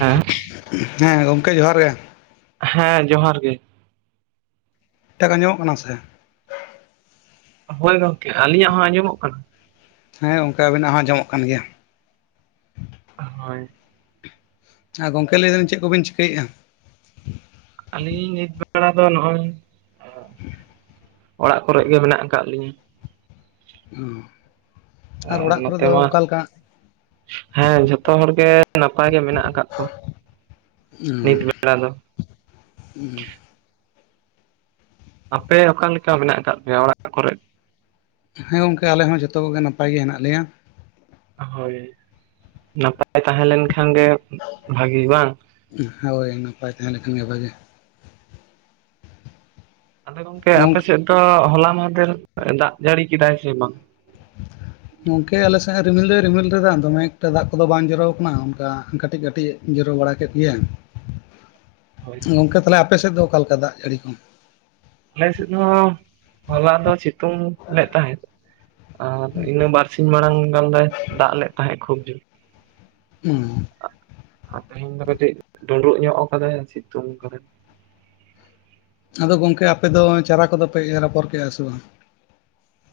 ᱦᱮᱸ ᱦᱮᱸ ᱜᱚᱝᱠᱮ ᱡᱚᱸᱦᱟᱨ ᱜᱮ᱾ ᱦᱮᱸ ᱡᱚᱸᱦᱟᱨ ᱜᱮ᱾ ᱴᱟᱠᱟ ᱟᱸᱡᱚᱢᱚᱜ ᱠᱟᱱᱟ ᱥᱮ? ᱦᱳᱭ ᱜᱚᱝᱠᱮ᱾ ᱟᱹᱞᱤᱧᱟᱜ ᱦᱚᱸ ᱟᱸᱡᱚᱢᱚᱜ ᱠᱟᱱᱟ? ᱦᱮᱸ ᱜᱚᱢᱠᱮ ᱟᱵᱤᱱᱟᱜ ᱦᱚᱸ ᱟᱸᱡᱚᱢᱚᱜ ᱠᱟᱱ ᱜᱮᱭᱟ᱾ ᱦᱳᱭ᱾ ᱟᱨ ᱜᱚᱝᱠᱮ ᱞᱟᱹᱭᱫᱟᱹᱞᱤᱧ ᱪᱮᱫ ᱠᱚᱵᱤᱱ ᱪᱤᱠᱟᱹᱭᱮᱜᱼᱟ᱾ ᱟᱹᱞᱤᱧ ᱱᱤᱛ ᱵᱮᱲᱟ ᱫᱚ ᱱᱚᱜ-ᱚᱭ ᱚᱲᱟᱜ ᱠᱚᱨᱮᱜ ᱜᱮ ᱢᱮᱱᱟᱜ ᱟᱠᱟᱫ ᱞᱤᱧᱟᱹ᱾ ᱚ᱾ ᱟᱨ ᱱᱚᱛᱮ ᱢᱟ᱾ ᱦᱮᱸ ᱡᱚᱛᱚ ᱦᱚᱲ ᱜᱮ ᱱᱟᱯᱟᱭ ᱜᱮ ᱢᱮᱱᱟᱜ ᱟᱠᱟᱫ ᱠᱚᱣᱟ᱾ ᱱᱤᱛ ᱵᱮᱲᱟ ᱫᱚ [unintelligible] ᱟᱯᱮ ᱚᱠᱟᱞᱮᱠᱟ ᱢᱮᱱᱟᱜ ᱟᱠᱟᱫ ᱯᱮᱭᱟ ᱚᱲᱟᱜ ᱠᱚᱨᱮᱜ? ᱦᱮᱸ ᱜᱚᱝᱠᱮ ᱟᱞᱮ ᱦᱚᱸ ᱡᱚᱛᱚ ᱠᱚᱜᱮ ᱱᱟᱯᱟᱭ ᱜᱮ ᱦᱮᱱᱟᱜ ᱞᱮᱭᱟ᱾ ᱦᱳᱭ᱾ ᱱᱟᱯᱟᱭ ᱛᱟᱦᱮᱸ ᱞᱮᱱ ᱠᱷᱟᱱ ᱜᱮ ᱵᱷᱟᱜᱤ ᱵᱟᱝ? ᱦᱳᱭ ᱱᱟᱯᱟᱭ ᱛᱟᱦᱮᱸ ᱞᱮᱱᱠᱷᱟᱱ ᱜᱮ ᱵᱷᱟᱜᱮ᱾ ᱟᱫᱚ ᱜᱚᱝᱠᱮ ᱟᱯᱮ ᱜᱚᱢᱠᱮ ᱥᱮᱫ ᱫᱚ ᱦᱚᱞᱟ ᱢᱟᱦᱫᱷᱮᱨ ᱫᱟᱜ ᱡᱟᱹᱲᱤ ᱠᱮᱫᱟᱭ ᱥᱮ ᱵᱟᱝ? ᱜᱚᱢᱠᱮ ᱟᱞᱮ ᱥᱮᱫ ᱨᱤᱢᱤᱞ ᱫᱚᱭ ᱨᱤᱢᱤᱞ ᱨᱮᱫᱟ ᱫᱚᱢᱮ ᱮᱠᱴᱟ ᱫᱟᱜ ᱠᱚᱫᱚ ᱵᱟᱝ ᱡᱚᱨᱚᱣ ᱟᱠᱟᱱᱟ ᱚᱱᱠᱟ ᱠᱟᱹᱴᱤᱡ ᱠᱟᱹᱴᱤᱡ ᱡᱚᱨᱚ ᱵᱟᱲᱟ ᱠᱮᱫ ᱜᱮᱭᱟ᱾ [inaudible] ᱜᱚᱝᱠᱮ ᱛᱟᱦᱚᱞᱮ ᱟᱯᱮ ᱥᱮᱫ ᱫᱚ ᱚᱠᱟ ᱞᱮᱠᱟ ᱫᱟᱜ ᱡᱟᱹᱲᱤ ᱠᱚ? ᱟᱞᱮ ᱥᱮᱫ ᱦᱚᱸ ᱦᱚᱞᱟ ᱫᱚ ᱥᱤᱛᱩᱝ ᱞᱮᱫ ᱛᱟᱦᱮᱸᱫ ᱟᱨ ᱤᱱᱟᱹ ᱵᱟᱨ ᱥᱤᱧ ᱢᱟᱲᱟᱝ ᱜᱟᱱ ᱫᱚᱭ ᱫᱟᱜ ᱞᱮᱫ ᱛᱟᱦᱮᱸᱫ ᱠᱷᱩᱵ ᱡᱳᱨ᱾ ᱩᱸ᱾ ᱟᱨ ᱛᱮᱦᱮᱧ ᱫᱚ ᱠᱟᱹᱴᱤᱡ ᱰᱩᱱᱰᱩᱜ ᱧᱚᱜ ᱠᱟᱫᱟᱭ ᱥᱤᱛᱩᱝ ᱠᱟᱫᱟ᱾ ᱟᱫᱚ ᱜᱚᱝᱠᱮ ᱟᱯᱮ ᱫᱚ ᱪᱟᱨᱟ ᱠᱚᱫᱚ ᱯᱮ ᱮᱨ ᱟᱯᱷᱚᱨ ᱠᱮᱫ-ᱟ ᱥᱮ ᱵᱟᱝ?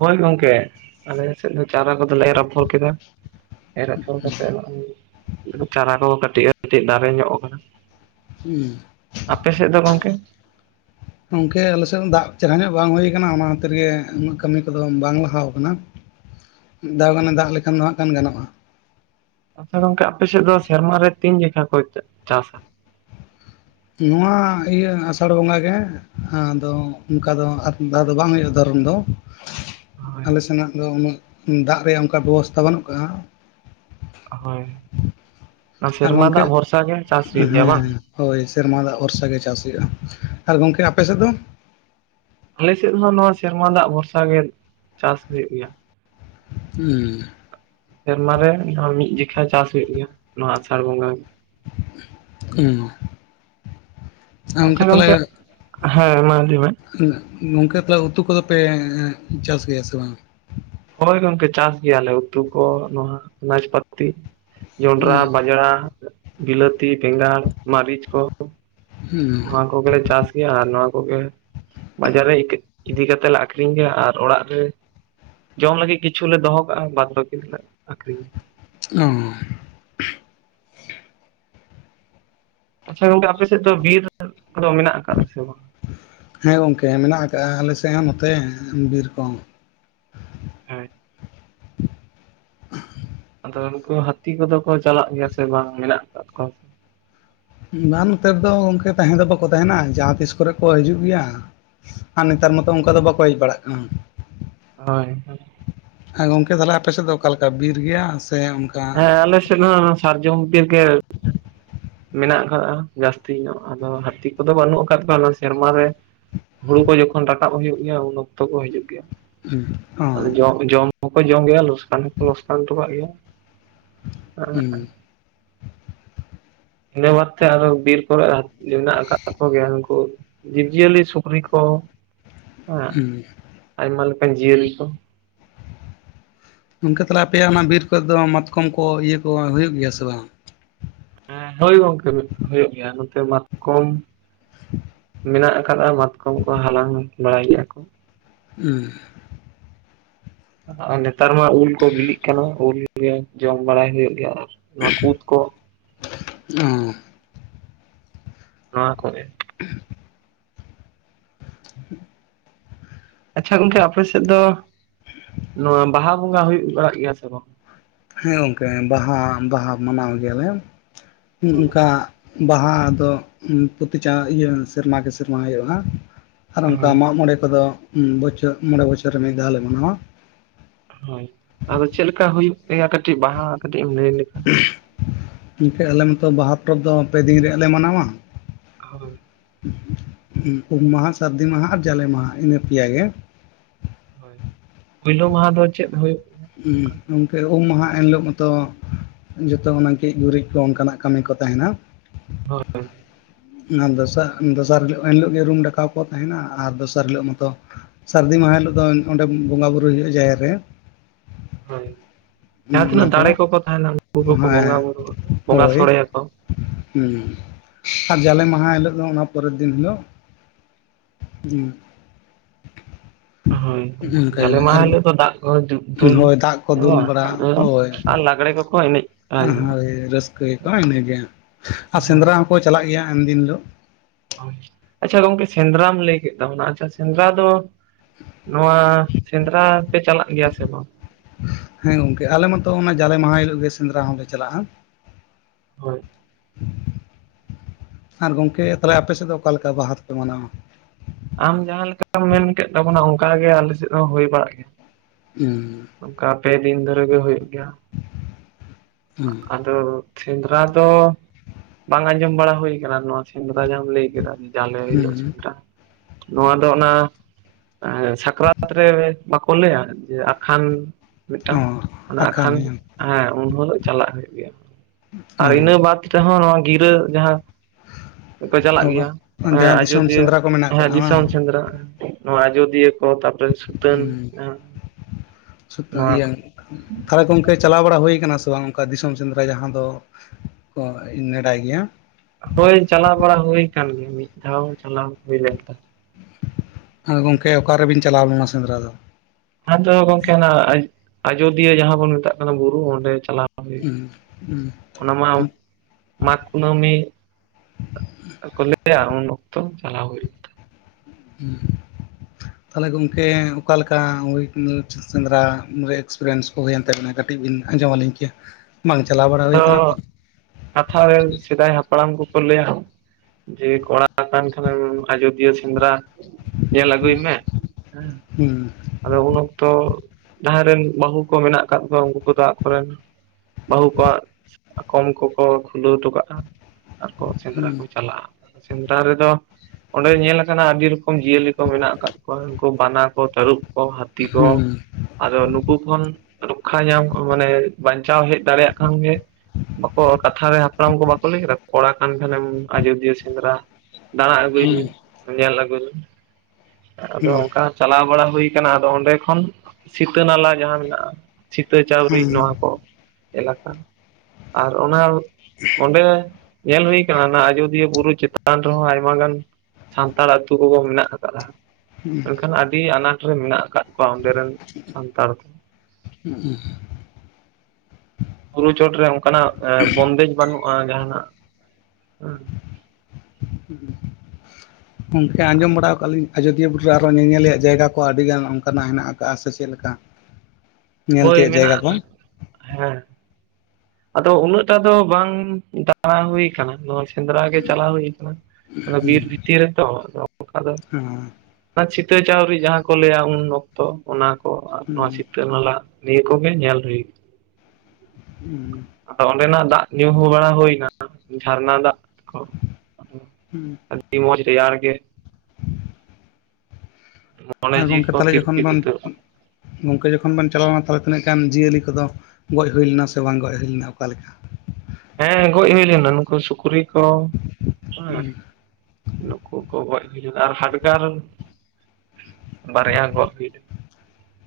ᱦᱳᱭ ᱜᱚᱢᱠᱮ ᱟᱞᱮ ᱥᱮᱫ ᱫᱚ ᱪᱟᱨᱟ ᱠᱚᱫᱚᱞᱮ ᱮᱨ ᱟᱯᱷᱚᱨ ᱠᱮᱫᱟ᱾ ᱮᱨ ᱟᱯᱷᱚᱨ ᱠᱟᱛᱮᱜ ᱱᱚᱜ-ᱚᱭ ᱪᱟᱨᱟ ᱠᱚ ᱠᱟᱹᱴᱤᱡ ᱠᱟᱹᱴᱤᱡ ᱫᱟᱨᱮ ᱧᱚᱜ ᱟᱠᱟᱱᱟ᱾ ᱦᱩᱸ ᱟᱯᱮ ᱥᱮᱫ ᱫᱚ ᱜᱚᱝᱠᱮ? ᱜᱚᱝᱠᱮ ᱟᱞᱮᱥᱮᱫ ᱫᱚ ᱫᱟᱜ ᱪᱮᱨᱦᱟ ᱧᱚᱜ ᱵᱟᱝ ᱦᱩᱭ ᱟᱠᱟᱱᱟ ᱚᱱᱟ ᱠᱷᱟᱹᱛᱤᱨ ᱜᱮ ᱩᱱᱟᱹᱜ ᱠᱟᱹᱢᱤ ᱠᱚᱫᱚ ᱵᱟᱝ ᱞᱟᱦᱟᱣ ᱠᱟᱱᱟ᱾ [inaudible] ᱢᱤᱫ ᱫᱷᱟᱣ ᱜᱟᱱᱮ ᱫᱟᱜ ᱞᱮᱠᱷᱟᱱ ᱫᱚ ᱦᱟᱸᱜ ᱠᱷᱟᱱ ᱜᱟᱱᱚᱜᱼᱟ᱾ ᱟᱪᱪᱷᱟ ᱜᱚᱝᱠᱮ ᱟᱯᱮ ᱥᱮᱫ ᱫᱚ ᱥᱮᱨᱢᱟ ᱨᱮ ᱛᱤᱱ ᱡᱚᱠᱷᱟ ᱠᱚ ᱪᱟ ᱪᱟᱥᱟ? ᱱᱚᱣᱟ ᱤᱭᱟᱹ ᱟᱥᱟᱲ ᱵᱚᱸᱜᱟ ᱜᱮ, ᱟᱫᱚ ᱚᱱᱠᱟ ᱫᱚ ᱟᱨ ᱢᱤᱫ ᱫᱷᱟᱣ ᱫᱚ ᱵᱟᱝ ᱦᱩᱭᱩᱜ-ᱟ ᱫᱷᱚᱨᱚᱱ ᱫᱚ᱾ ᱦᱳᱭ ᱟᱞᱮ ᱥᱮᱱᱟᱜ ᱫᱚ ᱩᱱᱟᱹᱜ ᱫᱟᱜ ᱨᱮᱭᱟᱜ ᱚᱱᱠᱟ ᱵᱮᱵᱚᱥᱛᱟ ᱵᱟᱹᱱᱩᱜ ᱠᱟᱜ-ᱟ᱾ ᱦᱳᱭ ᱚᱱᱟ ᱟᱨ ᱥᱮᱨᱢᱟ ᱜᱚᱝᱠᱮ ᱫᱟᱜ ᱵᱷᱚᱨᱥᱟ ᱜᱮ ᱪᱟᱥ ᱦᱩᱭᱩᱜ ᱜᱮᱭᱟ ᱵᱟᱝ? ᱦᱮᱸ ᱦᱳᱭ ᱥᱮᱨᱢᱟ ᱫᱟᱜ ᱵᱷᱚᱨᱥᱟ ᱜᱮ ᱪᱟᱥ ᱦᱩᱭᱩᱜ-ᱟ, ᱟᱨ ᱜᱚᱝᱠᱮ ᱟᱯᱮ ᱥᱮᱫ ᱫᱚ? ᱟᱞᱮ ᱥᱮᱫ ᱨᱮᱢᱟ ᱱᱚᱣᱟ ᱥᱮᱨᱢᱟ ᱫᱟᱜ ᱵᱷᱚᱨᱥᱟ ᱜᱮ ᱪᱟᱥ ᱦᱩᱭᱩᱜ ᱜᱮᱭᱟ᱾ ᱦᱩᱸ᱾ ᱥᱮᱨᱢᱟᱨ ᱨᱮ ᱱᱚᱣᱟ ᱢᱤᱫ ᱡᱮᱠᱷᱟ ᱪᱟᱥ ᱦᱩᱭᱩᱜ ᱜᱮᱭᱟ, ᱱᱚᱣᱟ ᱟᱥᱟᱲ ᱵᱚᱸᱜᱟ ᱜᱮ᱾ ᱦᱩᱸ ᱟᱨ ᱜᱚᱝᱠᱮ ᱛᱟᱞᱦᱮ ᱦᱮᱸ ᱢᱟ ᱞᱟᱹᱭ ᱢᱮ ᱜᱚᱝᱠᱮ ᱛᱟᱦᱚᱞᱮ ᱩᱛᱩ ᱠᱚᱫᱚ ᱯᱮ ᱮᱸ ᱪᱟᱥ ᱜᱮᱭᱟ ᱥᱮ ᱵᱟᱝ? ᱦᱳᱭ ᱜᱚᱝᱠᱮ ᱪᱟᱥ ᱜᱮᱭᱟᱞᱮ ᱩᱛᱩ ᱠᱚ ᱱᱚᱣᱟ ᱟᱱᱟᱡ ᱯᱟᱛᱤ᱾ ᱡᱚᱸᱰᱨᱟ, ᱦᱩᱸ ᱵᱟᱡᱽᱲᱟ, ᱵᱤᱞᱟᱹᱛᱤ ᱵᱮᱸᱜᱟᱲ, ᱢᱟᱨᱤᱪ ᱠᱚ᱾ ᱦᱩᱸ ᱱᱚᱣᱟ ᱠᱚᱜᱮ ᱞᱮ ᱪᱟᱥ ᱜᱮᱭᱟᱢ ᱟᱨ ᱱᱚᱣᱟ ᱠᱚᱜᱮ ᱵᱟᱡᱟᱨ ᱨᱮ ᱤᱫᱤ ᱠᱟᱛᱮ ᱞᱮ ᱟᱠᱷᱨᱤᱧ ᱜᱮᱭᱟ, ᱟᱨ ᱚᱲᱟᱜ ᱨᱮ ᱡᱚᱢ ᱞᱟᱹᱜᱤᱫ ᱠᱤᱪᱷᱩ ᱞᱮ ᱫᱚᱦᱚ ᱠᱟᱜ-ᱟ, ᱵᱟᱫ ᱵᱟᱠᱤ ᱞᱮ ᱟᱹᱠᱷᱨᱤᱧᱟ᱾ ᱚ᱾ ᱟᱪᱪᱷᱟ ᱜᱚᱝᱠᱮ ᱟᱯᱮ ᱥᱮᱫ ᱫᱚ ᱵᱤᱨ ᱠᱚᱫᱚ ᱢᱮᱱᱟᱜ ᱠᱟᱜ-ᱟ ᱥᱮ ᱵᱟᱝ? ᱦᱮᱸ ᱜᱚᱝᱠᱮ ᱢᱮᱱᱟᱜ ᱠᱟᱜ-ᱟ ᱟᱞᱮ ᱥᱮᱫ ᱦᱚᱸ ᱱᱚᱛᱮ ᱵᱤᱨ ᱠᱚᱦᱚᱸ᱾ ᱦᱳᱭ ᱟᱫᱚ ᱱᱩᱠᱩ ᱦᱟᱹᱛᱤ ᱠᱚᱫᱚ ᱠᱚ ᱪᱟᱞᱟᱜ ᱜᱮᱭᱟ ᱥᱮ ᱵᱟᱝ ᱢᱮᱱᱟᱜ ᱟᱠᱟᱫ ᱠᱚᱣᱟ ᱵᱟᱝ ᱱᱚᱛᱮ ᱨᱮᱫᱚ ᱜᱚᱝᱠᱮ ᱛᱟᱦᱮᱸ ᱫᱚ ᱵᱟᱠᱚ ᱛᱟᱦᱮᱱᱟ ᱡᱟᱦᱟᱸ ᱛᱤᱥ ᱠᱚᱨᱮ ᱠᱚ ᱦᱤᱡᱩᱜ ᱜᱮᱭᱟ᱾ ᱟᱨ ᱱᱮᱛᱟᱨ ᱢᱚᱛᱚ ᱚᱱᱠᱟ ᱫᱚ ᱵᱟᱠᱚ ᱦᱮᱡ ᱵᱟᱲᱟᱜ ᱠᱟᱱᱟ᱾ ᱦᱳᱭ ᱦᱳᱭ᱾ ᱦᱮᱸ ᱜᱚᱝᱠᱮ ᱛᱟᱞᱦᱮ ᱟᱯᱮ ᱥᱮᱫ ᱫᱚ ᱚᱠᱟ ᱞᱮᱠᱟ? ᱵᱤᱨ ᱜᱮᱭᱟ ᱥᱮ ᱚᱱᱠᱟ ᱦᱮᱸ ᱟᱞᱮ ᱥᱮᱫ ᱦᱚᱸ ᱥᱟᱨᱡᱚᱢ ᱵᱤᱨ ᱜᱮ ᱢᱮᱱᱟᱜ ᱠᱟᱜ-ᱟ ᱡᱟᱹᱥᱛᱤ ᱧᱚᱜ, ᱟᱫᱚ ᱦᱟᱹᱛᱤ ᱠᱚᱫᱚ ᱵᱟᱹᱱᱩᱜ ᱟᱠᱟᱫ ᱠᱚᱣᱟ ᱱᱚᱣᱟ ᱥᱮᱨᱢᱟᱨ ᱨᱮ ᱦᱩᱲᱩ ᱠᱚ ᱡᱚᱠᱷᱚᱱ ᱨᱟᱠᱟᱵ ᱦᱩᱭᱩᱜ ᱜᱮᱭᱟ ᱩᱱ ᱚᱠᱛᱚ ᱠᱚ ᱦᱤᱡᱩᱜ ᱜᱮᱭᱟ᱾ ᱚ ᱟᱫᱚ ᱡᱚᱜ ᱡᱚᱢ ᱦᱚᱸᱠᱚ ᱡᱚᱢ ᱜᱮᱭᱟ ᱞᱚᱥᱠᱟᱱ ᱦᱚᱸᱠᱚ ᱞᱚᱥᱠᱟᱱ ᱦᱚᱴᱚ ᱠᱟᱜ ᱜᱮᱭᱟ᱾ ᱦᱩᱸ᱾ ᱤᱱᱟᱹ ᱵᱟᱫᱛᱮ ᱟᱫᱚ ᱵᱤᱨ ᱠᱚᱨᱮ ᱦᱟ ᱢᱮᱱᱟᱜ ᱟᱠᱟᱫ ᱛᱟᱠᱚ ᱜᱮᱭᱟ ᱩᱱᱠᱩ ᱡᱤᱵᱽ ᱡᱤᱭᱟᱹᱞᱤ ᱥᱩᱠᱨᱤ ᱠᱚ ᱦᱮᱸ ᱦᱩᱸ ᱟᱭᱢᱟ ᱞᱮᱠᱟᱱ ᱡᱤᱭᱟᱹᱞᱤ ᱠᱚ᱾ ᱜᱚᱝᱠᱮ ᱛᱟᱞᱦᱮ ᱟᱯᱮᱭᱟᱜ ᱚᱱᱟ ᱵᱤᱨ ᱠᱚᱨᱮ ᱫᱚ ᱢᱟᱛᱠᱚᱢ ᱠᱚ ᱤᱭᱟᱹ ᱠᱚ ᱦᱩᱭᱩᱜ ᱜᱮᱭᱟ ᱥᱮ ᱵᱟᱝ? ᱦᱮᱸ ᱦᱳᱭ ᱜᱚᱝᱠᱮ ᱦᱩᱭᱩᱜ ᱜᱮᱭᱟ ᱱᱚᱛᱮ ᱢᱟᱛᱠᱚᱢ ᱢᱮᱱᱟᱜ ᱠᱟᱫᱟ ᱢᱟᱛᱠᱚᱢ ᱠᱚ ᱦᱟᱞᱟᱝ ᱵᱟᱲᱟᱭ ᱜᱮᱭᱟ ᱠᱚ᱾ ᱩ᱾ ᱟᱨ ᱱᱮᱛᱟᱨ ᱢᱟ ᱩᱞ ᱠᱚ ᱵᱤᱞᱤᱜ ᱠᱟᱱᱟ ᱩᱞ ᱜᱮ ᱡᱚᱢ ᱵᱟᱲᱟᱭ ᱦᱩᱭᱩᱜ ᱜᱮᱭᱟ ᱟᱨ ᱱᱚᱣᱟ ᱠᱩᱫ ᱠᱚ᱾ ᱚ᱾ ᱱᱚᱣᱟ ᱠᱚᱨᱮ᱾ [inaudible] [inaudible] ᱟᱪᱪᱷᱟ ᱜᱚᱝᱠᱮ ᱟᱯᱮ ᱥᱮᱫ ᱫᱚ, ᱱᱚᱣᱟ ᱵᱟᱦᱟ ᱵᱚᱸᱜᱟ ᱦᱩᱭᱩᱜ ᱵᱟᱲᱟᱜ ᱜᱮᱭᱟ ᱥᱮ ᱵᱟᱝ? ᱦᱮᱸ ᱜᱚᱝᱠᱮ ᱵᱟᱦᱟ ᱵᱟᱦᱟ ᱢᱟᱱᱟᱣ ᱜᱮᱭᱟ ᱞᱮ ᱦᱩ ᱚᱱᱠᱟ ᱵᱟᱦᱟ ᱫᱚ ᱯᱚᱛᱤ ᱪᱟ ᱤᱭᱟᱹ ᱥᱮᱨᱢᱮ ᱠᱮ ᱥᱮᱨᱢᱟ ᱦᱩᱭᱩᱜᱼᱟ᱾ ᱟᱨ ᱚᱱᱠᱟ ᱦᱳᱭ ᱢᱟᱜ ᱢᱚᱬᱮ ᱠᱚᱫᱚ ᱵᱚᱪᱷᱚ ᱢᱚᱬᱮ ᱵᱚᱪᱷᱚᱨ ᱨᱮ ᱢᱤᱫ ᱫᱷᱟᱣ ᱞᱮ ᱢᱟᱱᱟᱣᱟ᱾ ᱦᱳᱭ, ᱟᱫᱚ ᱪᱮᱫ ᱞᱮᱠᱟ ᱦᱩᱭᱩᱜ ᱜᱮᱭᱟ ᱠᱟᱹᱴᱤᱡ ᱵᱟᱦᱟ ᱠᱟᱹᱴᱤᱡ ᱮᱢ ᱞᱟᱹᱭ ᱞᱮᱠᱷᱟᱱ᱾ ᱜᱚᱝᱠᱮ ᱟᱞᱮ ᱢᱟᱛᱚ ᱵᱟᱦᱟ ᱯᱚᱨᱚᱵᱽ ᱫᱚ ᱯᱮ ᱫᱤᱱ ᱨᱮᱭᱟᱜ ᱞᱮ ᱢᱟᱱᱟᱣᱟ᱾ ᱦᱳᱭ, ᱩᱢ ᱢᱟᱦᱟ ᱥᱟᱹᱨᱫᱤ ᱢᱟᱦᱟ ᱟᱨ ᱡᱟᱞᱮ ᱢᱟᱦᱟ ᱤᱱᱟᱹ ᱯᱮᱭᱟ ᱜᱮ, ᱯᱩᱭᱞᱳ ᱢᱟᱦᱟ ᱫᱚ ᱪᱮᱫ ᱦᱩᱭᱩᱜ ᱚᱱᱠᱟ? ᱩᱸ ᱚᱱᱛᱮ ᱩᱢ ᱢᱟᱦᱟ ᱮᱱᱦᱤᱞᱳᱜ ᱢᱟᱛᱚ᱾ ᱡᱚᱛᱚ ᱚᱱᱟ ᱜᱮᱡ ᱜᱩᱨᱤᱡ ᱠᱚ ᱚᱱᱠᱟᱱᱟᱜ ᱠᱟᱹᱢᱤ ᱠᱚ ᱛᱟᱦᱮᱸᱱᱟ᱾ ᱦᱳᱭ ᱟᱨ ᱫᱚᱥᱟ ᱫᱚᱥᱟᱨ ᱦᱤᱞᱳᱜ ᱮᱱᱦᱤᱞᱳᱜ ᱜᱮ ᱨᱩᱢ ᱴᱟᱠᱟᱣ ᱠᱚ ᱛᱟᱦᱮᱱᱟ ᱟᱨ ᱫᱚᱥᱟᱨ ᱦᱤᱞᱳᱜ ᱢᱟᱚᱛᱚ᱾ ᱥᱟᱹᱨᱫᱤ ᱢᱟᱦᱟ ᱦᱤᱞᱳᱜ ᱫᱚ ᱚᱸᱰᱮ ᱵᱚᱸᱜᱟ ᱵᱩᱨᱩᱳ ᱦᱩᱭᱩᱜᱼᱟ ᱡᱟᱦᱮᱨ ᱨᱮ᱾ ᱦᱳᱭ ᱡᱟᱦᱟᱸ ᱚᱱᱟ ᱛᱤᱱᱟᱹᱜ ᱠᱚ ᱫᱟᱲᱮ ᱠᱚᱠᱚ ᱛᱟᱦᱮᱹᱱᱟ ᱩᱱᱠᱩ ᱠᱚᱠᱚ ᱵᱚᱸᱜᱟ ᱦᱮᱸ ᱵᱩᱨᱩ ᱵᱚᱸᱜᱟ ᱦᱳᱭ ᱥᱳᱲᱮ ᱭᱟᱠᱚ, ᱦᱩᱸ ᱟᱨ ᱡᱟᱞᱮ ᱢᱟᱦᱟ ᱦᱤᱞᱳᱜ ᱫᱚ ᱚᱱᱟ ᱯᱚᱨᱮᱨ ᱫᱤᱱ ᱦᱤᱞᱳᱜ, ᱦᱩᱸ ᱦᱳᱭ ᱡᱟᱞᱮ ᱢᱟᱦᱟ ᱟᱨ ᱦᱤᱞᱳᱜ ᱫᱚ ᱫᱟᱜ ᱠᱚ ᱦᱤᱫᱩᱜ ᱦᱳᱭ ᱫᱟᱜ ᱠᱚ ᱫᱩᱞ ᱵᱟᱲᱟ ᱦᱳᱭ ᱟᱨ ᱞᱟᱜᱽᱲᱮ ᱠᱚᱠᱚ ᱮᱱᱮᱡ ᱟᱸᱡᱚᱢᱚᱜ ᱦᱳᱭ ᱨᱟᱹᱥᱠᱟᱹ ᱭᱟᱠᱚ ᱤᱱᱟᱹᱜᱮ, ᱟᱨ ᱦᱳᱭ ᱥᱮᱸᱫᱽᱨᱟ ᱦᱚᱸᱠᱚ ᱪᱟᱞᱟᱜ ᱜᱮᱭᱟ ᱮᱱᱫᱤᱱ ᱫᱚ᱾ ᱟᱪᱪᱷᱟ ᱜᱚᱢᱠᱮ ᱥᱮᱸᱫᱽᱨᱟᱢ ᱞᱟᱹᱭ ᱠᱮᱫ ᱛᱟᱵᱚᱱᱟ ᱟᱪᱪᱷᱟ ᱥᱮᱸᱫᱽᱨᱟ ᱫᱚ᱾ ᱱᱚᱣᱟ ᱥᱮᱸᱫᱽᱨᱟ ᱯᱮ ᱪᱟᱞᱟᱜ ᱜᱮᱭᱟ ᱥᱮ ᱵᱟᱝ, ᱦᱮᱸ ᱜᱚᱝᱠᱮ ᱟᱞᱮ ᱢᱟᱛᱚ ᱚᱱᱟ ᱡᱟᱞᱮ ᱢᱟᱦᱟ ᱦᱤᱞᱳᱜ ᱜᱮ ᱥᱮᱸᱫᱽᱨᱟ ᱦᱚᱸᱞᱮ ᱪᱟᱞᱟᱜᱼᱟ, ᱦᱳᱭ, ᱟᱨ ᱜᱚᱝᱠᱮ ᱛᱟᱦᱚᱞᱮ ᱟᱯᱮ ᱥᱮᱫ ᱫᱚ ᱚᱠᱟᱞᱮᱠᱟ ᱵᱟᱦᱟ ᱫᱚᱯᱮ ᱢᱟᱱᱟᱣᱟ, ᱟᱢ ᱡᱟᱦᱟᱸ ᱞᱮᱠᱟᱢ ᱢᱮᱱ ᱠᱮᱫ ᱛᱟᱵᱚᱱᱟ ᱚᱱᱠᱟᱜ ᱜᱮ ᱟᱞᱮ ᱥᱮᱫ ᱦᱚᱸ ᱦᱩᱭ ᱵᱟᱲᱟᱜ ᱜᱮᱭᱟ, ᱩᱸᱻ ᱚᱱᱠᱟ ᱯᱮ ᱫᱤᱱ ᱫᱷᱚᱨ ᱜᱮ ᱦᱩᱭ ᱜᱮᱭᱟ, ᱦᱩᱸ ᱟᱫᱚ ᱥᱮᱸᱫᱽᱨᱟ ᱫᱚ ᱵᱟᱝ ᱟᱸᱡᱚᱢ ᱵᱟᱲᱟ ᱦᱩᱭ ᱠᱟᱱᱟ ᱱᱚᱣᱟ ᱥᱮᱸᱫᱽᱨᱟ ᱡᱟᱸᱦᱟᱢ ᱞᱟᱹᱭ ᱠᱮᱫᱟ, ᱡᱟᱞᱮ ᱦᱤᱞᱳᱜ ᱦᱩᱸ ᱥᱮᱸᱫᱽᱨᱟ᱾ ᱱᱚᱣᱟ ᱫᱚ ᱚᱱᱟ ᱥᱟᱠᱨᱟᱛ ᱨᱮ ᱵᱟᱠᱚ ᱞᱟᱹᱭᱟ ᱡᱮ ᱟᱠᱷᱟᱱ, ᱚ ᱢᱤᱫᱴᱟᱝ ᱚᱱᱮ ᱟᱠᱠᱷᱟᱱ ᱦᱮᱸ ᱩᱱ ᱦᱤᱞᱳᱜ ᱪᱟᱞᱟᱜ ᱦᱩᱭᱩᱜ ᱜᱮᱭᱟ ᱟᱨ ᱤᱱᱟᱹ ᱵᱟᱫ ᱛᱮᱦᱚᱸ ᱱᱚᱣᱟ ᱜᱤᱨᱟᱹ ᱡᱟᱦᱟᱸ ᱠᱚ ᱪᱟᱞᱟᱜ ᱚ ᱜᱮᱭᱟ ᱦᱮᱸ ᱡᱟᱦᱟᱸ ᱫᱤᱥᱚᱢ ᱟᱡᱚᱫᱤᱭᱟᱹ ᱥᱮᱸᱫᱽᱨᱟ ᱠᱚ ᱢᱮᱱᱟᱜ ᱦᱮᱸ ᱠᱟᱜᱼᱟ ᱵᱟᱝ ᱫᱤᱥᱚᱢ ᱥᱮᱸᱫᱽᱨᱟ, ᱱᱚᱣᱟ ᱟᱡᱚᱫᱤᱭᱟᱹ ᱠᱚ ᱛᱟᱯᱚᱨᱮ ᱥᱩᱛᱟᱹᱱ ᱡᱟᱦᱟᱸ᱾ ᱛᱟᱦᱞᱮ ᱤᱭᱟᱹ ᱛᱟᱦᱚᱞᱮ ᱜᱚᱢᱠᱮ ᱪᱟᱞᱟᱣ ᱵᱟᱲᱟ ᱦᱩᱭ ᱠᱟᱱᱟ ᱥᱮ ᱵᱟᱝ ᱚᱱᱠᱟ ᱫᱤᱥᱚᱢ ᱥᱮᱸᱫᱽᱨᱟ ᱡᱟᱦᱟᱸ ᱫᱚ, ᱠᱚ ᱱᱮᱰᱟᱭ ᱜᱮᱭᱟ? ᱦᱳᱭ ᱪᱟᱞᱟᱣ ᱵᱟᱲᱟ ᱦᱩᱭ ᱟᱠᱟᱱ ᱜᱮᱭᱟ ᱢᱤᱫ ᱫᱷᱟᱣ ᱪᱟᱞᱟᱣ ᱦᱩᱭ ᱞᱮᱱ ᱛᱟᱦᱮᱸ᱾ ᱟᱨ ᱜᱚᱢᱠᱮ ᱚᱠᱟ ᱨᱮᱵᱤᱱ ᱪᱟᱞᱟᱣ ᱞᱮᱱᱟ ᱥᱮᱸᱫᱽᱨᱟ ᱫᱚ? ᱟᱫᱚ ᱜᱚᱝᱠᱮ ᱚᱱᱟ ᱟᱡᱚᱫᱤᱭᱟᱹ ᱡᱟᱦᱟᱸ ᱵᱚᱱ ᱢᱮᱛᱟᱜ ᱠᱟᱱᱟ ᱵᱩᱨᱩ ᱚᱸᱰᱮ ᱪᱟᱞᱟᱣ ᱦᱩᱭ ᱩᱸ ᱩᱸ ᱚᱱᱟ ᱢᱟ ᱢᱟᱜᱽ ᱠᱩᱱᱟᱹᱢᱤ, ᱠᱚ ᱞᱟᱹᱭᱟ ᱩᱱ ᱚᱠᱛᱚ ᱪᱟᱞᱟᱣ ᱦᱩᱭ ᱦᱩᱸ ᱛᱟᱦᱞᱮ ᱜᱚᱝᱠᱮ ᱚᱠᱟ ᱞᱮᱠᱟ ᱥᱮᱸᱫᱽᱨᱟ ᱮᱠᱥᱯᱨᱤᱭᱮᱱᱥ᱾ ᱦᱩᱭᱮᱱ ᱛᱟᱵᱤᱱᱟ ᱠᱟᱹᱴᱤᱡ ᱵᱤᱱ ᱟᱸᱡᱚᱢ ᱟᱹᱞᱤᱧ ᱠᱮᱭᱟ? [unintelligible] ᱵᱟᱝ ᱪᱟᱞᱟᱣ ᱵᱟᱲᱟ ᱦᱩᱭ ᱟᱫᱚ ᱠᱟᱱᱟ ᱛᱚ᱾ ᱠᱟᱛᱷᱟ ᱨᱮ ᱥᱮᱫᱟᱭ ᱦᱟᱯᱲᱟᱢ ᱠᱚᱠᱚ ᱞᱟᱹᱭᱟ, ᱡᱮ ᱠᱚᱲᱟ ᱠᱟᱱ [unintelligible] ᱠᱷᱟᱱᱮᱢ ᱟᱡᱚᱫᱤᱭᱟᱹ ᱥᱮᱸᱫᱽᱨᱟ ᱧᱮᱞ ᱟᱹᱜᱩᱭ ᱦᱸ ᱢᱮ ᱦᱮᱸ ᱦᱮᱸ [inaudible] ᱟᱫᱚ ᱩᱱ ᱚᱠᱛᱚ ᱡᱟᱦᱟᱸᱭ ᱨᱮᱱ ᱵᱟᱹᱦᱩ ᱠᱚ ᱢᱮᱱᱟᱜ ᱟᱠᱟᱫ ᱠᱚᱣᱟ ᱩᱱᱠᱩ ᱠᱚᱫᱚ ᱟᱠᱚᱨᱮᱱ ᱵᱟᱹᱦᱩ ᱠᱚᱣᱟᱜ ᱥᱟᱠᱚᱢ ᱠᱚᱠᱚ ᱠᱷᱩᱞᱟᱹᱣ ᱦᱚᱴᱚ ᱠᱟᱜᱼᱟ, ᱟᱨ ᱠᱚ ᱥᱮᱸᱫᱽᱨᱟ ᱦᱩᱸ ᱠᱚ ᱪᱟᱞᱟᱜᱼᱟ ᱾ᱥᱮᱸᱫᱽᱨᱟ ᱨᱮᱫᱚ ᱚᱸᱰᱮ ᱧᱮᱞ ᱟᱠᱟᱱᱟ ᱟᱹᱰᱤ ᱨᱚᱠᱚᱢ ᱡᱤᱭᱟᱹᱞᱤ ᱠᱚ ᱢᱮᱱᱟᱜ ᱟᱠᱟᱫ ᱠᱚᱣᱟ᱾ᱩᱱᱠᱩ ᱵᱟᱱᱟ ᱠᱚ, ᱛᱟᱹᱨᱩᱵ ᱠᱚ, ᱦᱟᱹᱛᱤ ᱠᱚ, ᱦᱩᱸ ᱟᱫᱚ ᱱᱩᱠᱩ ᱠᱷᱚᱱ ᱨᱚᱠᱠᱷᱟ ᱧᱟᱢ ᱢᱟᱱᱮ ᱵᱟᱧᱪᱟᱣ ᱦᱮᱡ ᱫᱟᱲᱮᱭᱟᱜ ᱠᱷᱟᱱ ᱜᱮ, ᱵᱟᱠᱚ ᱠᱟᱛᱷᱟ ᱨᱮ ᱦᱟᱯᱲᱟᱢ ᱠᱚ ᱵᱟᱠᱚ ᱞᱟᱹᱭ ᱠᱮᱫᱟ, ᱠᱚᱲᱟ ᱠᱟᱱ ᱠᱷᱟᱱᱮᱢ ᱟᱡᱚᱫᱤᱭᱟᱹ ᱥᱮᱸᱫᱽᱨᱟ ᱫᱟᱬᱟ ᱟᱹᱜᱩᱭ ᱦᱩᱸ ᱢᱮ ᱧᱮᱞ ᱟᱹᱜᱩᱭ ᱢᱮ ᱟᱫᱚ ᱦᱩᱸ ᱚᱱᱠᱟ ᱪᱟᱞᱟᱣ ᱵᱟᱲᱟ ᱦᱩᱭ ᱟᱫᱚ ᱚᱸᱰᱮ ᱠᱷᱚᱱ ᱥᱤᱛᱟᱹ ᱱᱟᱞᱟ ᱡᱟᱦᱟᱸ ᱢᱮᱱᱟᱜᱼᱟ ᱥᱤᱛᱟᱹ ᱦᱩᱸ ᱪᱟᱣᱨᱤᱡ ᱱᱚᱣᱟ ᱠᱚ ᱮᱞᱟᱠᱟ ᱟᱨ ᱚᱱᱟ ᱚᱸᱰᱮ ᱧᱮᱞ ᱦᱩᱭ ᱠᱟᱱᱟ ᱟᱡᱳᱫᱤᱭᱟᱹ ᱵᱩᱨᱩ ᱪᱮᱛᱟᱱ ᱪᱮᱛᱟᱱ ᱨᱮᱦᱚᱸ ᱟᱭᱢᱟ ᱜᱟᱱ ᱥᱟᱱᱛᱟᱲ ᱟᱹᱛᱩ ᱠᱚᱠᱚ ᱢᱮᱱᱟᱜ ᱟᱠᱟᱫᱟᱼᱟ ᱾ᱢᱮᱱᱠᱷᱟᱱ ᱟᱹᱰᱤ ᱟᱱᱟᱴ ᱨᱮ [unintelligible] ᱢᱮᱱᱟᱜ ᱟᱠᱟᱫ ᱠᱚᱣᱟ ᱚᱸᱰᱮ ᱨᱮᱱ ᱥᱟᱱᱛᱟᱲ ᱠᱚ᱾ ᱦ [inaudible] ᱵᱩᱨᱩ ᱪᱚᱴᱨᱮ ᱚᱱᱠᱟᱱᱟᱜ ᱵᱚᱱᱫᱮᱡᱽ ᱵᱟᱹᱱᱩᱜᱼᱟ ᱡᱟᱦᱟᱱᱟᱜ ᱦᱸ [unintelligible] ᱦᱩᱸ [inaudible] ᱜᱚᱢᱠᱮ ᱟᱸᱡᱚᱢ ᱵᱟᱲᱟ ᱠᱟᱜ ᱞᱤᱧ ᱟᱡᱚᱫᱤᱭᱟᱹ ᱵᱩᱨᱩ ᱨᱮ ᱟᱨᱚ ᱧᱮᱧᱮᱞᱟᱜ ᱡᱟᱭᱜᱟ ᱠᱚ ᱟᱹᱰᱤ ᱜᱟᱱ ᱚᱱᱠᱟᱱᱟᱜ ᱦᱮᱱᱟᱜ ᱚᱠᱟ ᱥᱮ ᱪᱮᱫ ᱞᱮᱠᱟ? ᱧᱮᱞ ᱦᱳᱭ ᱛᱮᱭᱟᱜ ᱢᱮᱱᱟᱜ ᱡᱟᱭᱜᱟ ᱠᱚ ᱟᱠᱟᱫᱟ᱾ᱦᱮᱸ, ᱟᱫᱚ ᱩᱱᱟᱹᱜᱴᱟ ᱫᱚ ᱵᱟᱝ ᱫᱟᱬᱟ ᱦᱩᱭ ᱟᱠᱟᱱᱟ ᱱᱚᱣᱟ [unintelligible] ᱥᱮᱸᱫᱽᱨᱟ ᱜᱮ ᱪᱟᱞᱟᱣ ᱦᱩᱭ ᱠᱟᱱᱟ ᱾ᱟᱫᱚ ᱵᱤᱨ ᱵᱷᱤᱛᱤᱨ ᱨᱮ ᱛᱚ ᱚᱱᱠᱟ ᱫᱚ ᱚᱱᱟ ᱥᱤᱛᱟᱹ ᱪᱟᱣᱨᱤᱡ ᱡᱟᱦᱟᱸ ᱠᱚ ᱞᱟᱹᱭᱟ ᱩᱱ ᱚᱠᱛᱚ ᱚᱱᱟ ᱠᱚ ᱟᱨ ᱱᱚᱣᱟ ᱥᱤᱛᱟᱹ ᱱᱟᱞᱟ ᱱᱤᱭᱟᱹ ᱠᱚᱜᱮ ᱧᱮᱞ ᱦᱩᱭ ᱦᱮᱸ [unintelligible] ᱟᱫᱚ ᱚᱸᱰᱮᱱᱟᱜ ᱫᱟᱜ ᱧᱩ ᱦᱚᱸ ᱵᱟᱲᱟ ᱦᱩᱭᱱᱟ ᱡᱷᱟᱨᱱᱟ ᱫᱟᱜ ᱠᱚ ᱦᱩᱸ, ᱟᱹᱰᱤ ᱢᱚᱸᱡᱽ ᱨᱮᱭᱟᱲ ᱜᱮ᱾ ᱢᱚᱱᱮ ᱟᱨ ᱡᱤᱣᱤ ᱜᱚᱝᱠᱮ ᱠᱚ ᱛᱟᱦᱚᱞᱮ ᱡᱚᱠᱷᱚᱱ ᱛᱤᱨᱯᱤᱫ ᱵᱚᱱ ᱩᱛᱟᱹᱨᱚᱜᱼᱟ ᱜᱚᱝᱠᱮ ᱡᱚᱠᱷᱚᱱ ᱵᱚᱱ ᱪᱟᱞᱟᱣᱱᱟ ᱛᱟᱦᱚᱞᱮ ᱛᱤᱱᱟᱹᱜ ᱜᱟᱱ ᱡᱤᱭᱟᱹᱞᱤ ᱠᱚᱫᱚ ᱜᱚᱡ ᱦᱩᱭ ᱞᱮᱱᱟ ᱥᱮ ᱵᱟᱝ ᱜᱚᱡ ᱦᱩᱭ ᱞᱮᱱᱟ ᱚᱠᱟ ᱞᱮᱠᱟ? ᱦᱮᱸ, ᱜᱚᱡ ᱦᱩᱭ ᱞᱮᱱᱟ ᱱᱩᱠᱩ ᱥᱩᱠᱨᱤ ᱠᱚ ᱦᱮᱸ, ᱱᱩᱠᱩ ᱠᱚ ᱜᱚᱡ ᱦᱩᱭ ᱞᱮᱱᱟ ᱟᱨ ᱦᱟᱰᱜᱟᱨ ᱵᱟᱨᱭᱟ ᱜᱚ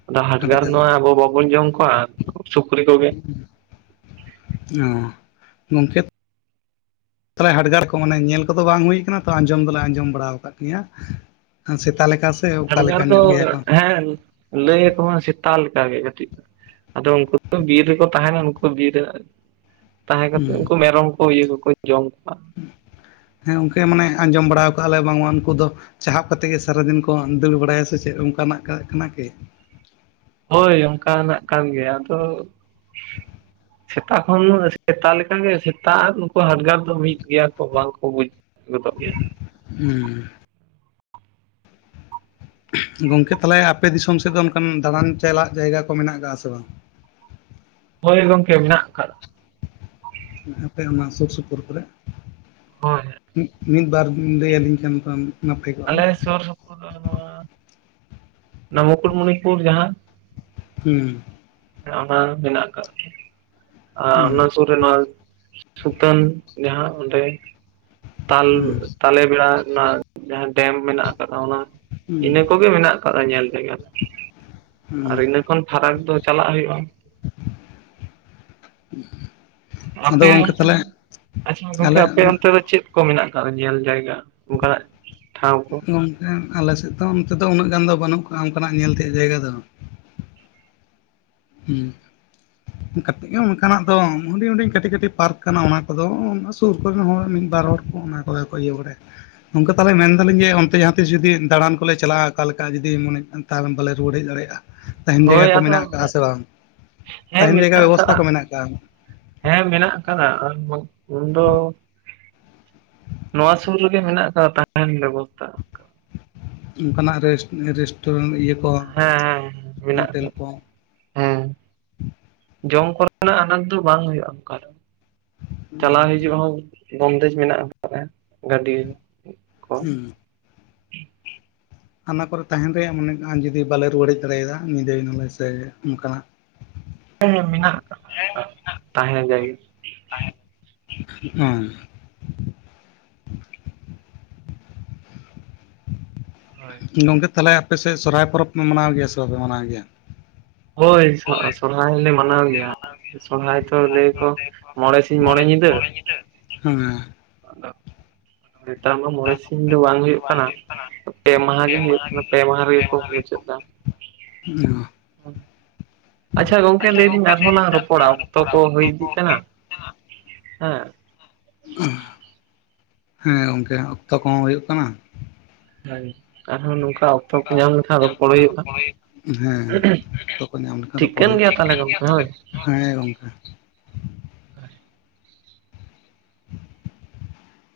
ᱟᱫᱚ ᱟᱹᱰᱤ ᱦᱟᱰᱜᱟᱨ ᱜᱟᱱ ᱢᱟ ᱟᱵᱚ ᱵᱟᱵᱚᱱ ᱡᱚᱢ ᱠᱚᱣᱟ ᱥᱩᱠᱨᱤ ᱠᱚᱜᱮ᱾ ᱚ ᱜᱚᱝᱠᱮ [unintelligible] ᱛᱟᱦᱮᱸ ᱦᱟᱰᱜᱟᱨ ᱠᱚ ᱢᱟᱱᱮ ᱧᱮᱞ ᱠᱚᱫᱚ ᱵᱟᱝ ᱦᱩᱭ ᱠᱟᱱᱟ ᱛᱚ ᱟᱸᱡᱚᱢ ᱫᱚᱞᱮ ᱟᱸᱡᱚᱢ ᱵᱟᱲᱟ ᱟᱠᱟᱫ ᱜᱮᱭᱟ᱾ ᱥᱮᱛᱟ ᱞᱮᱠᱟ ᱥᱮ ᱚᱠᱟ ᱞᱮᱠᱟ ᱧᱚᱜ ᱜᱮᱭᱟ ᱠᱚ ᱞᱟᱹᱭ ᱟᱠᱚ ᱦᱟᱜ ᱥᱮᱛᱟ ᱞᱮᱠᱟ ᱜᱮ ᱠᱟᱹᱴᱤᱡ ᱟᱫᱚ ᱩᱱᱠᱩ ᱵᱤᱨ ᱨᱮᱠᱚ ᱛᱟᱦᱮᱱᱟ ᱱᱩᱠᱩ ᱵᱤᱨ ᱨᱮ ᱛᱟᱦᱮᱸ ᱠᱟᱛᱮᱫ ᱦᱩᱸ ᱩᱱᱠᱩ ᱢᱮᱨᱚᱢ ᱠᱚ ᱤᱭᱟᱹ ᱠᱚᱠᱚ ᱡᱚᱢ ᱠᱚᱣᱟ ᱦᱮᱸ ᱜᱚᱝᱱᱠᱮ ᱢᱟᱱᱮ ᱟᱸᱡᱚᱢ ᱵᱟᱲᱟ ᱠᱟᱜ ᱟᱞᱮ ᱵᱟᱝᱢᱟ ᱩᱱᱠᱩ ᱫᱚ ᱪᱟᱦᱟᱯ ᱠᱟᱛᱮ ᱜᱮ ᱥᱟᱨᱟᱫᱤᱱ ᱠᱚ ᱫᱟᱹᱲ ᱵᱟᱲᱟᱭᱟ ᱥᱮ ᱪᱮᱫ ᱚᱱᱠᱟᱱᱟᱜ ᱠᱟᱱᱟ ᱠᱤ ᱦᱳᱭ ᱚᱱᱠᱟᱱᱟᱜ ᱠᱟᱱ ᱜᱮᱭᱟ ᱟᱫᱚ ᱥᱮᱛᱟ ᱠᱷᱚᱱ ᱥᱮᱛᱟ ᱞᱮᱠᱟᱜᱮ ᱥᱮᱛᱟ ᱟᱨ ᱱᱩᱠᱩ ᱦᱟᱰᱜᱟᱨ ᱫᱚ ᱢᱤᱫ ᱜᱮᱭᱟ ᱠᱚ ᱵᱟᱝᱠᱚ ᱵᱩᱡ ᱢᱮᱛᱟᱜ ᱜᱮ ᱦᱩᱸ ᱜᱚᱝᱠᱮ ᱛᱟᱦᱚᱞᱮ ᱟᱯᱮ ᱫᱤᱥᱚᱢ ᱥᱮᱫ ᱫᱚ ᱚᱱᱠᱟᱱ ᱫᱟᱬᱟᱱ ᱪᱟᱞᱟᱜ ᱡᱟᱭᱜᱟ ᱠᱚ ᱢᱮᱱᱟᱜ ᱟᱠᱟᱜ ᱟ ᱥᱮ ᱵᱟᱝ? ᱦᱳᱭ ᱜᱚᱝᱠᱮ ᱢᱮᱱᱟᱜ ᱠᱟᱜ ᱟᱯᱮ ᱚᱱᱟ ᱥᱩᱨ ᱥᱩᱯᱩᱨ ᱠᱚᱨᱮ ᱦᱳᱭ [inaudible] ᱢᱤᱫ ᱵᱟᱨ ᱞᱟᱹᱭᱟᱞᱤᱧ ᱠᱟᱱ᱾ ᱟᱞᱮ ᱥᱩᱨ ᱥᱩᱯᱩᱨ ᱫᱚ ᱱᱚᱣᱟ ᱢᱩᱠᱩᱴᱢᱩᱱᱤᱯᱩᱨ ᱡᱟᱦᱟᱸ᱾ ᱦᱩᱸ ᱚᱱᱟ [inaudible] ᱢᱮᱱᱟᱜ ᱟᱠᱟᱫ [inaudible] ᱟᱨ ᱦᱩᱸ ᱚᱱᱟ ᱥᱩᱨ ᱱᱚᱣᱟ ᱥᱩᱛᱟᱹᱱ ᱡᱟᱦᱟᱸ ᱚᱸᱰᱮ ᱛᱟᱞ ᱦᱩᱸ ᱛᱟᱞᱮ ᱵᱮᱲᱟ᱾ ᱚᱱᱟ ᱡᱟᱦᱟᱸ ᱰᱮᱢ ᱢᱮᱱᱟᱜ ᱟᱠᱟᱫᱟ ᱚᱱᱟ ᱦᱩᱸ ᱤᱱᱟᱹ ᱠᱚᱜᱮ ᱢᱮᱱᱟᱜ ᱟᱠᱟᱫᱟ ᱧᱮᱞ ᱡᱟᱭᱜᱟ᱾ ᱟᱨ ᱦᱩᱸ ᱤᱱᱟᱹ ᱠᱷᱚᱱ ᱯᱷᱟᱨᱟᱠ ᱫᱚ ᱪᱟᱞᱟᱜ ᱦᱩᱭᱩᱜᱼᱟ᱾ [unintelligible] ᱟᱫᱚ ᱟᱯᱮ ᱜᱚᱝᱠᱮ ᱚᱱᱛᱮ ᱛᱟᱦᱚᱞᱮ ᱫᱚ ᱟᱪᱪᱷᱟ ᱜᱚᱝᱠᱮ ᱟᱞᱮ ᱟᱯᱮ ᱚᱱᱛᱮ ᱫᱚ ᱪᱮᱫ? ᱠᱚ ᱢᱮᱱᱟᱜ ᱟᱠᱟᱜ ᱧᱮᱞ ᱡᱟᱭᱜᱟ ᱚᱱᱠᱟᱱᱟᱜ ᱴᱷᱟᱶ ᱠᱚ ᱜᱚᱝᱠᱮ ᱟᱞᱮᱥᱮᱫ ᱫᱚ ᱚᱱᱛᱮ ᱫᱚ ᱩᱱᱟᱹᱜ ᱜᱟᱱ ᱫᱚ ᱵᱟᱹᱱᱩᱜ ᱠᱚᱣᱟ ᱚᱱᱠᱟᱱᱟᱜ ᱧᱮᱞ ᱛᱮᱭᱟᱜ ᱡᱟᱭᱜᱟ ᱫᱚ᱾ ᱦᱩᱸ [inaudible] ᱜᱮ ᱚᱱᱠᱟᱱᱟᱜ ᱫᱚ ᱦᱩᱰᱤᱧ ᱦᱩᱰᱤᱧ ᱠᱟᱹᱴᱤᱡᱼ ᱠᱟᱹᱴᱤᱡ ᱯᱟᱨᱠ ᱠᱟᱱᱟ ᱚᱱᱟ ᱠᱚᱫᱚ᱾ ᱥᱩᱨ ᱠᱚᱨᱮᱱ ᱦᱚᱲ ᱢᱤᱫ ᱵᱟᱨ ᱦᱚᱲ ᱠᱚ ᱚᱱᱟ ᱠᱚᱨᱮ ᱠᱚ ᱤᱭᱟᱹ ᱵᱟᱲᱟᱭᱟ᱾ ᱜᱚᱝᱠᱟ ᱛᱟᱦᱚᱞᱮ ᱢᱮᱱᱫᱟᱞᱤᱧ ᱡᱮ ᱚᱱᱛᱮ ᱡᱟᱦᱟᱸ ᱛᱤᱥ ᱡᱩᱫᱤ ᱫᱟᱬᱟᱱ ᱠᱚᱞᱮ ᱪᱟᱞᱟᱜᱼᱟ ᱚᱠᱟ ᱞᱮᱠᱟ ᱡᱩᱫᱤ ᱢᱟᱱᱮ ᱛᱟᱦᱚᱞᱮ ᱵᱟᱞᱮ ᱨᱩᱣᱟᱹᱲ ᱦᱮᱡ ᱫᱟᱲᱮᱭᱟᱜᱼᱟ᱾ ᱛᱟᱦᱮᱱ ᱡᱟᱭᱜᱟ ᱦᱳᱭ ᱠᱚ ᱢᱮᱱᱟᱜ ᱟᱫᱚ ᱠᱟᱜᱼᱟ ᱥᱮ ᱵᱟᱝ ᱦᱮᱸ ᱛᱟᱦᱮᱱ ᱢᱮᱱᱟᱜ ᱡᱟᱭᱜᱟ ᱟᱠᱟᱫᱟ ᱵᱮᱵᱚᱥᱛᱷᱟ ᱠᱚ ᱢᱮᱱᱟᱜ ᱟᱠᱟᱫᱼᱟ᱾ ᱦᱮᱸ ᱢᱮᱱᱟᱜ ᱟᱠᱟᱫᱟ ᱩᱱᱫᱚ ᱱᱚᱣᱟ ᱥᱩᱨ ᱨᱮᱜᱮ ᱢᱮᱱᱟᱜ ᱟᱠᱟᱫ ᱛᱟᱦᱮᱱ ᱵᱮᱵᱚᱥᱛᱟ᱾ ᱚᱱᱠᱟᱱᱟᱜ ᱨᱮᱥ ᱨᱮᱥᱴᱩᱨᱮᱱᱴ ᱤᱭᱟᱹ ᱠᱚ ᱦᱮᱸ ᱦᱮᱸ ᱢᱮᱱᱟᱜ ᱦᱳᱴᱮᱞ ᱟᱠᱟᱫ ᱠᱚ ᱦᱮᱸ ᱡᱚᱢ ᱠᱚᱨᱮᱱᱟᱜ ᱟᱱᱟᱴ ᱫᱚ ᱵᱟᱝ ᱦᱩᱭᱩᱜᱼᱟ ᱚᱱᱠᱟ ᱫᱚ᱾ ᱪᱟᱞᱟᱣ ᱦᱩᱸ ᱦᱤᱡᱩᱜ ᱦᱚᱸ ᱵᱚᱱᱫᱮᱡᱽ ᱢᱮᱱᱟᱜ ᱟᱠᱟᱫ ᱜᱟᱹᱰᱤ ᱠᱚ ᱦᱩᱸ ᱦᱟᱱᱟ ᱠᱚᱨᱮ ᱛᱟᱦᱮᱱ ᱨᱮᱭᱟᱜ ᱢᱟᱱᱮ ᱡᱩᱫᱤ ᱵᱟᱞᱮ ᱨᱩᱣᱟᱹᱲ ᱦᱮᱡ ᱫᱟᱲᱮᱭᱟᱫᱟ ᱧᱤᱫᱟᱹᱭ ᱱᱟᱞᱮ ᱥᱮ ᱚᱱᱠᱟᱱᱟᱜ ᱮ ᱢᱮᱱᱟᱜ ᱟᱠᱟᱫᱼᱟ ᱚᱱᱠᱟ ᱛᱟᱦᱮ ᱞᱟᱜᱤᱫ [inaudible] ᱜᱚᱝᱠᱮ ᱛᱟᱦᱚᱞᱮ ᱟᱯᱮ ᱥᱮᱫ ᱥᱚᱨᱦᱟᱭ ᱯᱚᱨᱚᱵᱽ ᱯᱮ ᱢᱟᱱᱟᱣ ᱜᱮᱭᱟ ᱥᱮ ᱵᱟᱯᱮ ᱢᱟᱱᱟᱣ ᱜᱮᱭᱟ᱾ ᱦᱳᱭ ᱥᱚᱨᱦᱟᱭ ᱞᱮ ᱢᱟᱱᱟᱣ ᱜᱮᱭᱟ ᱥᱚᱨᱦᱟᱭ ᱫᱚ ᱞᱟᱹᱭᱟ ᱠᱚ ᱢᱚᱬᱮ ᱥᱤᱧ ᱢᱚᱬᱮ ᱧᱤᱫᱟᱹ᱾ ᱦᱮᱸ ᱟᱫᱚ ᱱᱮᱛᱟᱨ ᱢᱟ ᱢᱚᱬᱮ ᱥᱤᱧ ᱫᱚ ᱵᱟᱝ ᱦᱩᱭᱩᱜ ᱠᱟᱱᱟ᱾ ᱯᱮ ᱢᱟᱦᱟ ᱜᱮ ᱦᱩᱭᱩᱜ ᱠᱟᱱᱟ ᱯᱮ ᱢᱟᱦᱟ ᱨᱮᱜᱮ ᱠᱚ ᱢᱩᱪᱟᱹᱫ ᱮᱫᱟ᱾ ᱚ ᱟᱪᱪᱷᱟ ᱜᱚᱝᱠᱮ ᱞᱟᱹᱭᱫᱟᱹᱧ ᱟᱨᱦᱚᱸ ᱞᱟᱝ ᱨᱚᱯᱚᱲᱟ ᱚᱠᱛᱚ ᱠᱚ ᱦᱩᱭ ᱤᱫᱤᱜ ᱠᱟᱱᱟ᱾ ᱦᱮᱸ ᱦᱮᱸ ᱜᱚᱝᱠᱮ ᱚᱠᱛᱚ ᱠᱚᱦᱚᱸ ᱦᱩᱭᱩᱜ ᱠᱟᱱᱟ᱾ ᱦᱮ ᱟᱨᱦᱚᱸ ᱱᱚᱝᱠᱟ ᱚᱠᱛᱚ ᱠᱚ ᱧᱟᱢ ᱞᱮᱠᱷᱟᱱ ᱨᱚᱯᱚᱲ ᱦᱩᱭᱩᱜᱼᱟ [unintelligible] ᱦᱮᱸ ᱚᱠᱛᱚ ᱠᱚ ᱧᱟᱢ ᱞᱮᱠᱷᱟᱱ ᱨᱚᱯᱚᱲ ᱴᱷᱤᱠᱟᱹᱱ ᱦᱩᱭᱩᱜᱼᱟ᱾ ᱜᱮᱭᱟ ᱛᱟᱦᱚᱞᱮ ᱜᱚᱝᱠᱮ ᱦᱳᱭ [unintelligible] ᱦᱮᱸ ᱜᱚᱝᱠᱮ᱾ [inaudible]